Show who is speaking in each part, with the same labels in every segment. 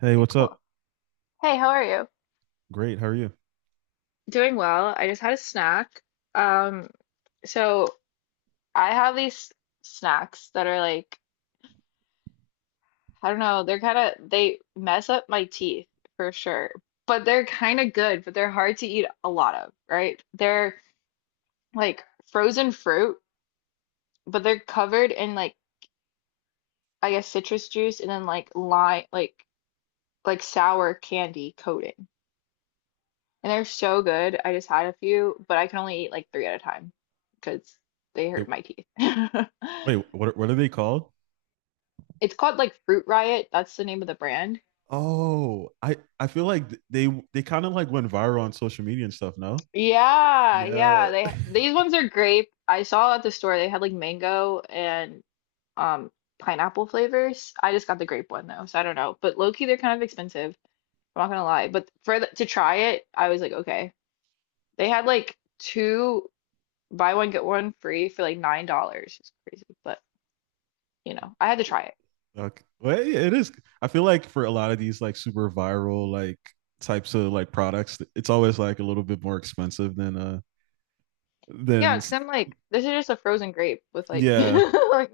Speaker 1: Hey,
Speaker 2: Okay,
Speaker 1: what's
Speaker 2: cool.
Speaker 1: up?
Speaker 2: Hey, how are you?
Speaker 1: Great. How are you?
Speaker 2: Doing well. I just had a snack. Um, so I have these snacks that are like, I don't know, they're kind of they mess up my teeth for sure, but they're kind of good, but they're hard to eat a lot of, right? They're like frozen fruit, but they're covered in like I guess citrus juice and then like lime, like sour candy coating. And they're so good. I just had a few, but I can only eat like three at a time because they
Speaker 1: Wait,
Speaker 2: hurt my teeth.
Speaker 1: wait, what are they called?
Speaker 2: It's called like Fruit Riot. That's the name of the brand.
Speaker 1: Oh, I feel like they kind of like went viral on social media and stuff, no?
Speaker 2: Yeah,
Speaker 1: Yeah.
Speaker 2: yeah. They these ones are grape. I saw at the store they had like mango and um pineapple flavors. I just got the grape one though, so I don't know. But low key, they're kind of expensive. I'm not gonna lie. But for to try it, I was like, okay. They had like two buy one get one free for like $9. It's crazy, but I had to try it.
Speaker 1: Okay. Well, yeah, it is. I feel like for a lot of these like super viral like types of like products, it's always like a little bit more expensive than than
Speaker 2: Yeah, because
Speaker 1: s-
Speaker 2: I'm like, this is just a frozen grape with like,
Speaker 1: yeah.
Speaker 2: like,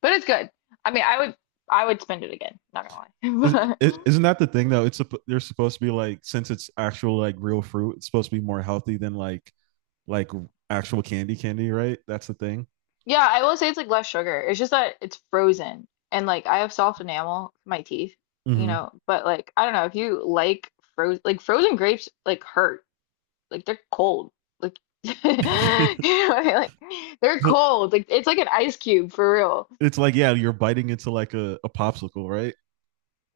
Speaker 2: but it's good. I mean, I would spend it again. Not gonna
Speaker 1: Is,
Speaker 2: lie, but
Speaker 1: isn't that the thing though? They're supposed to be like since it's actual like real fruit, it's supposed to be more healthy than like actual candy candy, right? That's the thing.
Speaker 2: yeah, I will say it's like less sugar. It's just that it's frozen, and like I have soft enamel for my teeth. But like, I don't know if you like frozen grapes, like hurt, like they're cold, like you know, what I mean? Like they're
Speaker 1: So
Speaker 2: cold, like it's like an ice cube for real.
Speaker 1: it's like, yeah, you're biting into like a popsicle, right?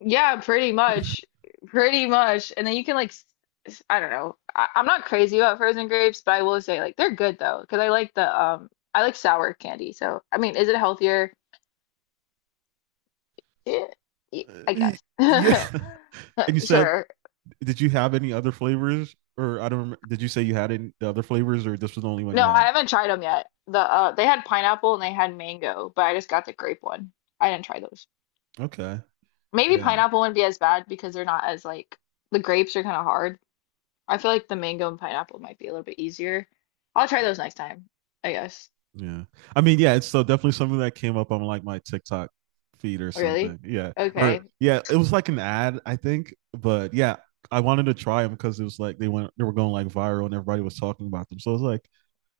Speaker 2: Yeah, pretty much. Pretty much. And then you can like I don't know. I'm not crazy about frozen grapes, but I will say like they're good though, because I like sour candy. So I mean, is it healthier? Yeah,
Speaker 1: Uh,
Speaker 2: I guess.
Speaker 1: Yeah. And you said,
Speaker 2: Sure.
Speaker 1: did you have any other flavors? Or I don't remember. Did you say you had any other flavors, or this was the only one you
Speaker 2: No, I
Speaker 1: had?
Speaker 2: haven't tried them yet. They had pineapple and they had mango, but I just got the grape one. I didn't try those.
Speaker 1: Okay.
Speaker 2: Maybe
Speaker 1: Yeah.
Speaker 2: pineapple wouldn't be as bad because they're not as like the grapes are kind of hard. I feel like the mango and pineapple might be a little bit easier. I'll try those next time. I guess.
Speaker 1: Yeah. I mean, yeah, it's so definitely something that came up on like my TikTok feed or something.
Speaker 2: Really?
Speaker 1: Yeah. Or
Speaker 2: Okay.
Speaker 1: yeah, it was like an ad, I think. But yeah, I wanted to try them because it was like they were going like viral, and everybody was talking about them. So I was like,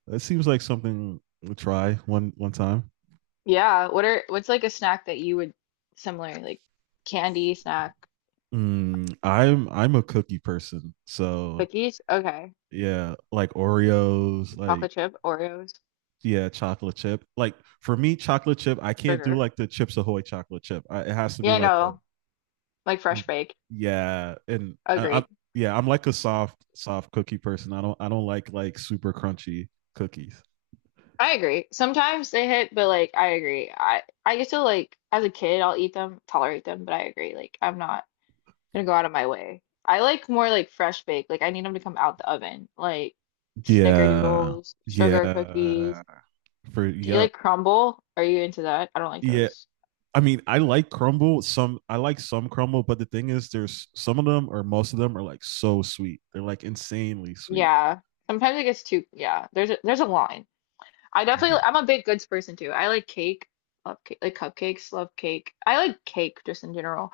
Speaker 1: it seems like something we'll try one time.
Speaker 2: Yeah. What's like a snack that you would similar like candy snack
Speaker 1: I'm a cookie person. So
Speaker 2: cookies? Okay.
Speaker 1: yeah, like Oreos, like
Speaker 2: Chocolate chip, Oreos,
Speaker 1: yeah, chocolate chip. Like for me, chocolate chip, I can't do
Speaker 2: sugar.
Speaker 1: like the Chips Ahoy chocolate chip. It has to be
Speaker 2: Yeah,
Speaker 1: like
Speaker 2: no. Like
Speaker 1: a
Speaker 2: fresh baked.
Speaker 1: yeah, and I'm
Speaker 2: Agreed.
Speaker 1: yeah, I'm like a soft cookie person. I don't like super crunchy cookies.
Speaker 2: I agree. Sometimes they hit, but like I agree. I used to like as a kid I'll eat them, tolerate them, but I agree. Like I'm not gonna go out of my way. I like more like fresh baked. Like I need them to come out the oven. Like
Speaker 1: Yeah.
Speaker 2: snickerdoodles, sugar cookies.
Speaker 1: Yeah. For
Speaker 2: Do you
Speaker 1: Yep.
Speaker 2: like crumble? Are you into that? I don't like
Speaker 1: Yeah.
Speaker 2: those.
Speaker 1: I mean, I like crumble. Some I like some crumble, but the thing is, there's some of them or most of them are like so sweet. They're like insanely sweet.
Speaker 2: Yeah. Sometimes it gets too, yeah. There's a line. I definitely I'm a big goods person too. I like cake, love cake, like cupcakes, love cake. I like cake just in general.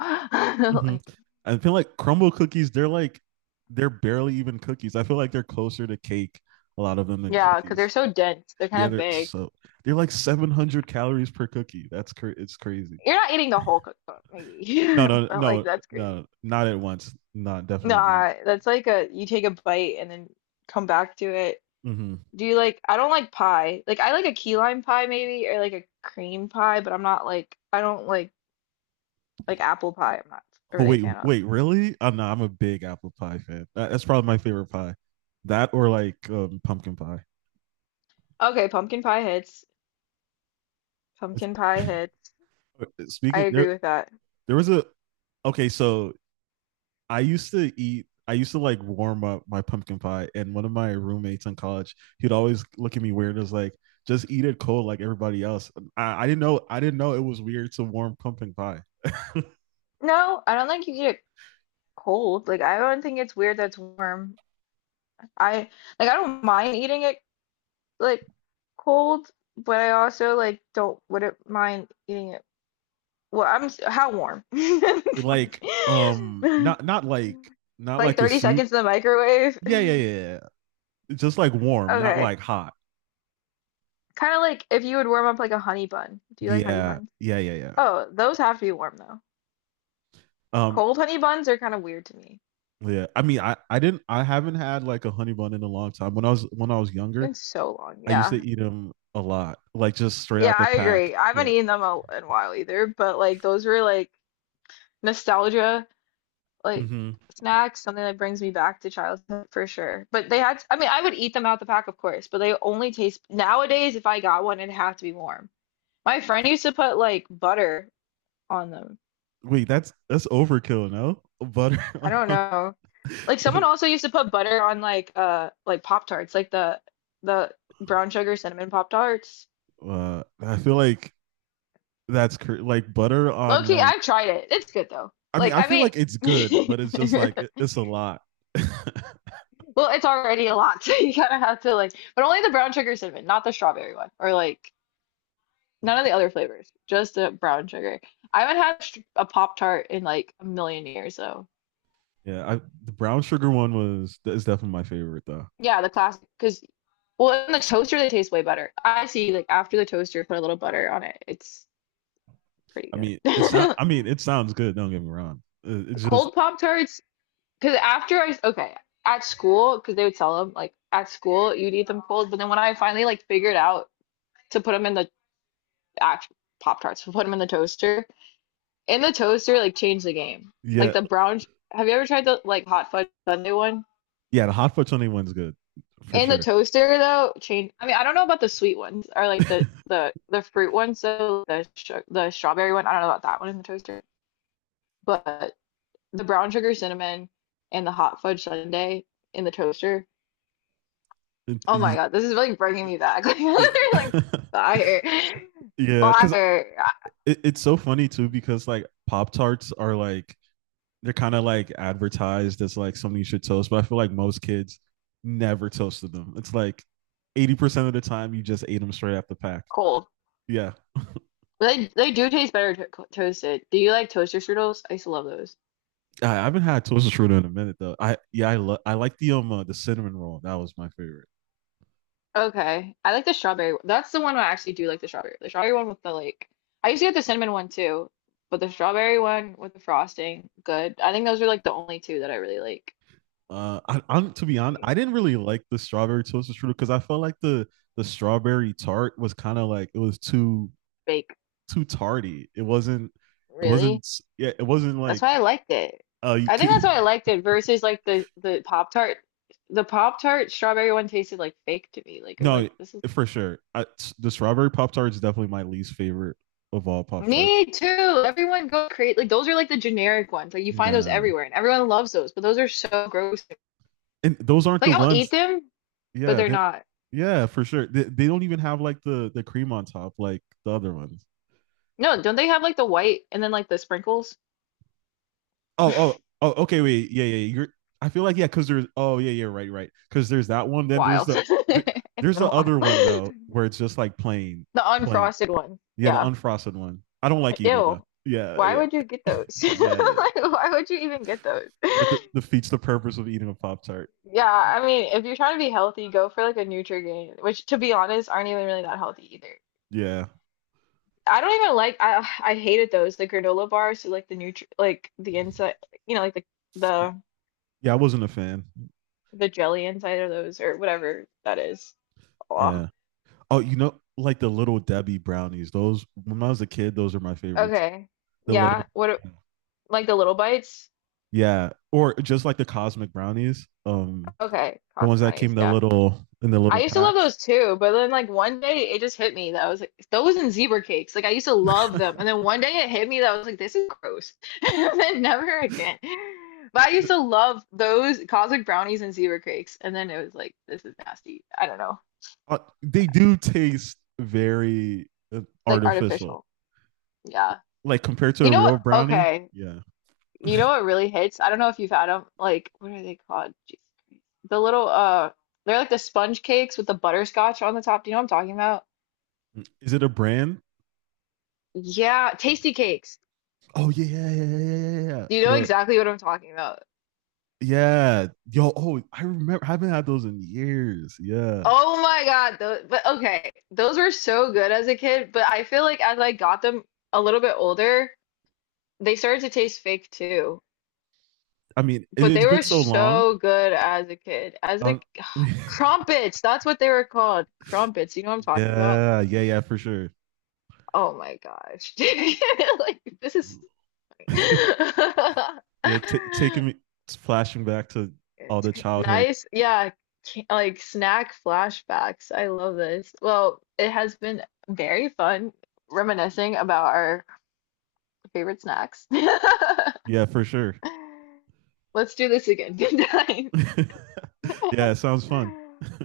Speaker 1: Mhm.
Speaker 2: Like
Speaker 1: I feel like crumble cookies. They're barely even cookies. I feel like they're closer to cake, a lot of them, than
Speaker 2: yeah, because 'cause
Speaker 1: cookies.
Speaker 2: they're so dense. They're
Speaker 1: Yeah,
Speaker 2: kind of
Speaker 1: they're
Speaker 2: big.
Speaker 1: so they're like 700 calories per cookie. It's crazy.
Speaker 2: You're not eating the whole cookbook maybe.
Speaker 1: No, no,
Speaker 2: But like
Speaker 1: no,
Speaker 2: that's crazy.
Speaker 1: no, not at once. Not definitely not.
Speaker 2: Nah, that's like a you take a bite and then come back to it.
Speaker 1: Hmm.
Speaker 2: Do you like I don't like pie. Like I like a key lime pie maybe or like a cream pie, but I'm not like I don't like apple pie. I'm not
Speaker 1: Oh
Speaker 2: really a
Speaker 1: wait,
Speaker 2: fan of.
Speaker 1: wait, really? Oh, no, I'm a big apple pie fan. That's probably my favorite pie. That or like pumpkin pie.
Speaker 2: Okay, pumpkin pie hits.
Speaker 1: It's-
Speaker 2: Pumpkin pie hits. I
Speaker 1: Speaking
Speaker 2: agree
Speaker 1: there,
Speaker 2: with that.
Speaker 1: there was a, okay. So I used to eat. I used to like warm up my pumpkin pie, and one of my roommates in college, he'd always look at me weird, and was like, just eat it cold like everybody else. I didn't know. I didn't know it was weird to warm pumpkin pie.
Speaker 2: No, I don't think you eat it cold. Like I don't think it's weird that it's warm. I like I don't mind eating it like cold, but I also like don't wouldn't mind eating it. Well, how warm? Like,
Speaker 1: Like not not like not
Speaker 2: like
Speaker 1: like a
Speaker 2: 30
Speaker 1: soup.
Speaker 2: seconds in the microwave.
Speaker 1: Yeah, yeah, yeah, yeah, yeah. Just like warm, not
Speaker 2: Okay.
Speaker 1: like hot.
Speaker 2: Kind of like if you would warm up like a honey bun. Do you like honey
Speaker 1: Yeah,
Speaker 2: buns?
Speaker 1: yeah, yeah, yeah.
Speaker 2: Oh, those have to be warm though.
Speaker 1: Um,
Speaker 2: Cold honey buns are kind of weird to me.
Speaker 1: yeah. I mean, I haven't had like a honey bun in a long time. When I was
Speaker 2: Been
Speaker 1: younger,
Speaker 2: so long.
Speaker 1: I used to
Speaker 2: Yeah.
Speaker 1: eat them a lot, like just straight
Speaker 2: Yeah,
Speaker 1: out the
Speaker 2: I
Speaker 1: pack.
Speaker 2: agree. I haven't
Speaker 1: Yeah.
Speaker 2: eaten them in a while either, but like those were like nostalgia like
Speaker 1: Hmm.
Speaker 2: snacks, something that brings me back to childhood for sure. But they had, I mean, I would eat them out the pack, of course, but they only taste nowadays if I got one, it'd have to be warm. My friend used to put like butter on them.
Speaker 1: Wait, that's overkill, no? Butter
Speaker 2: I
Speaker 1: on
Speaker 2: don't
Speaker 1: a-
Speaker 2: know. Like
Speaker 1: I
Speaker 2: someone
Speaker 1: feel,
Speaker 2: also used to put butter on like Pop Tarts, like the brown sugar cinnamon Pop Tarts.
Speaker 1: I feel like, like butter
Speaker 2: Low
Speaker 1: on
Speaker 2: key,
Speaker 1: like,
Speaker 2: I've tried it. It's good though.
Speaker 1: I mean,
Speaker 2: Like,
Speaker 1: I
Speaker 2: I
Speaker 1: feel like it's good,
Speaker 2: mean,
Speaker 1: but it's just like it's a lot.
Speaker 2: well, it's already a lot, so you kind of have to like, but only the brown sugar cinnamon, not the strawberry one, or like none of the other flavors, just the brown sugar. I haven't had a Pop Tart in like a million years, so
Speaker 1: Yeah, the brown sugar one was is definitely my favorite though.
Speaker 2: yeah, the classic. Because well, in the toaster they taste way better. I see, like after the toaster, put a little butter on it, it's pretty
Speaker 1: I mean, it's not.
Speaker 2: good.
Speaker 1: I mean, it sounds good. Don't get me wrong. Uh, It- It's just,
Speaker 2: Cold Pop Tarts. Okay, at school, because they would sell them, like at school, you'd eat them cold. But then when I finally like figured out to put them in the actual Pop Tarts, to put them in the toaster, like changed the game. Like
Speaker 1: yeah,
Speaker 2: the brown, have you ever tried the like hot fudge sundae one?
Speaker 1: yeah. The hot for 21's good for
Speaker 2: In the
Speaker 1: sure.
Speaker 2: toaster though, change. I mean, I don't know about the sweet ones or like the fruit ones. So the strawberry one, I don't know about that one in the toaster. But the brown sugar cinnamon and the hot fudge sundae in the toaster
Speaker 1: It-
Speaker 2: Oh my
Speaker 1: you-
Speaker 2: God, this is really bringing me back. Like fire,
Speaker 1: yeah, because
Speaker 2: fire, ah,
Speaker 1: it's so funny too. Because like Pop Tarts are like, they're kind of like advertised as like something you should toast, but I feel like most kids never toasted them. It's like 80% of the time you just ate them straight out the pack.
Speaker 2: cold.
Speaker 1: Yeah,
Speaker 2: They do taste better to toasted. Do you like toaster strudels? I used to love those.
Speaker 1: I haven't had toaster strudel in a minute though. I yeah, I love I like the cinnamon roll. That was my favorite.
Speaker 2: Okay, I like the strawberry one. That's the one I actually do like, the strawberry. The strawberry one with the like. I used to get the cinnamon one too, but the strawberry one with the frosting, good. I think those are like the only two that I really like.
Speaker 1: I'm to be honest, I didn't really like the strawberry toaster strudel because I felt like the strawberry tart was kind of like it was too
Speaker 2: Bake,
Speaker 1: too tardy. It wasn't it
Speaker 2: really.
Speaker 1: wasn't yeah, it wasn't
Speaker 2: That's
Speaker 1: like
Speaker 2: why I liked it.
Speaker 1: you
Speaker 2: I think that's
Speaker 1: could.
Speaker 2: why I liked it versus like the Pop Tart. The Pop Tart strawberry one tasted like fake to me. Like it was
Speaker 1: No,
Speaker 2: like this is
Speaker 1: for sure. The strawberry pop tart is definitely my least favorite of all pop tarts.
Speaker 2: me too. Everyone go create like those are like the generic ones. Like you find those
Speaker 1: Nah,
Speaker 2: everywhere and everyone loves those, but those are so gross.
Speaker 1: and those aren't the
Speaker 2: Like I'll eat
Speaker 1: ones,
Speaker 2: them, but
Speaker 1: yeah,
Speaker 2: they're not.
Speaker 1: yeah, for sure. They don't even have like the cream on top like the other ones.
Speaker 2: No, don't they have like the white and then like the sprinkles?
Speaker 1: Oh, oh, oh. Okay,
Speaker 2: A
Speaker 1: wait. Yeah, yeah. You're. I feel like, yeah, because there's. Oh, yeah, yeah. Right, right. Because there's that one. Then
Speaker 2: while.
Speaker 1: there,
Speaker 2: It's
Speaker 1: there's
Speaker 2: been a
Speaker 1: the
Speaker 2: while.
Speaker 1: other one though, where it's just like plain,
Speaker 2: The
Speaker 1: plain.
Speaker 2: unfrosted one.
Speaker 1: Yeah, the
Speaker 2: Yeah.
Speaker 1: unfrosted one. I don't like either though.
Speaker 2: Ew.
Speaker 1: Yeah,
Speaker 2: Why
Speaker 1: yeah,
Speaker 2: would you get those?
Speaker 1: yeah, yeah.
Speaker 2: Like why would you even get those?
Speaker 1: That defeats the purpose of eating a pop tart.
Speaker 2: Yeah, I mean, if you're trying to be healthy, go for like a Nutrigrain, which to be honest, aren't even really that healthy either.
Speaker 1: Yeah,
Speaker 2: I don't even like I hated those the granola bars, so like the nutri like the inside, you know, like the
Speaker 1: yeah. I wasn't a fan.
Speaker 2: the jelly inside of those or whatever that is. Oh,
Speaker 1: Yeah. Oh, like the little Debbie brownies. Those when I was a kid, those are my favorites.
Speaker 2: okay,
Speaker 1: The little
Speaker 2: yeah. What a- like the little bites?
Speaker 1: Yeah, or just like the cosmic brownies,
Speaker 2: Okay,
Speaker 1: the
Speaker 2: cotton
Speaker 1: ones that came
Speaker 2: brownies.
Speaker 1: in the
Speaker 2: Yeah.
Speaker 1: little in the
Speaker 2: I
Speaker 1: little
Speaker 2: used to love
Speaker 1: packs.
Speaker 2: those too, but then like one day it just hit me that I was like those and zebra cakes. Like I used to love them, and then one day it hit me that I was like this is gross, and then never again. But I used
Speaker 1: The-
Speaker 2: to love those cosmic brownies and zebra cakes, and then it was like this is nasty. I don't know,
Speaker 1: they do taste very
Speaker 2: like
Speaker 1: artificial,
Speaker 2: artificial. Yeah,
Speaker 1: like compared to
Speaker 2: you
Speaker 1: a
Speaker 2: know
Speaker 1: real
Speaker 2: what?
Speaker 1: brownie.
Speaker 2: Okay,
Speaker 1: Yeah,
Speaker 2: you know what really hits? I don't know if you've had them. Like what are they called? Jeez. The little they're like the sponge cakes with the butterscotch on the top. Do you know what I'm talking about?
Speaker 1: is it a brand?
Speaker 2: Yeah, tasty cakes.
Speaker 1: Oh, yeah, yeah, yeah, yeah, yeah, yeah, yeah.
Speaker 2: You know
Speaker 1: The
Speaker 2: exactly what I'm talking about.
Speaker 1: Yeah, yo, oh, I remember. I haven't had those in years. Yeah,
Speaker 2: Oh my God, those, but okay, those were so good as a kid, but I feel like as I got them a little bit older, they started to taste fake too.
Speaker 1: I mean, it,
Speaker 2: But
Speaker 1: it's
Speaker 2: they
Speaker 1: been
Speaker 2: were
Speaker 1: so long.
Speaker 2: so good as a kid. As
Speaker 1: I
Speaker 2: a
Speaker 1: don't-
Speaker 2: crumpets, that's what they were called. Crumpets, you know what I'm talking about?
Speaker 1: yeah, yeah, yeah, for sure.
Speaker 2: Oh my gosh. Like this is
Speaker 1: Yeah, ta taking me flashing back to all
Speaker 2: It's
Speaker 1: the childhood.
Speaker 2: nice. Yeah, like snack flashbacks. I love this. Well, it has been very fun reminiscing about our favorite snacks.
Speaker 1: Yeah, for sure.
Speaker 2: Let's do this again. Good night.
Speaker 1: Yeah, it sounds fun.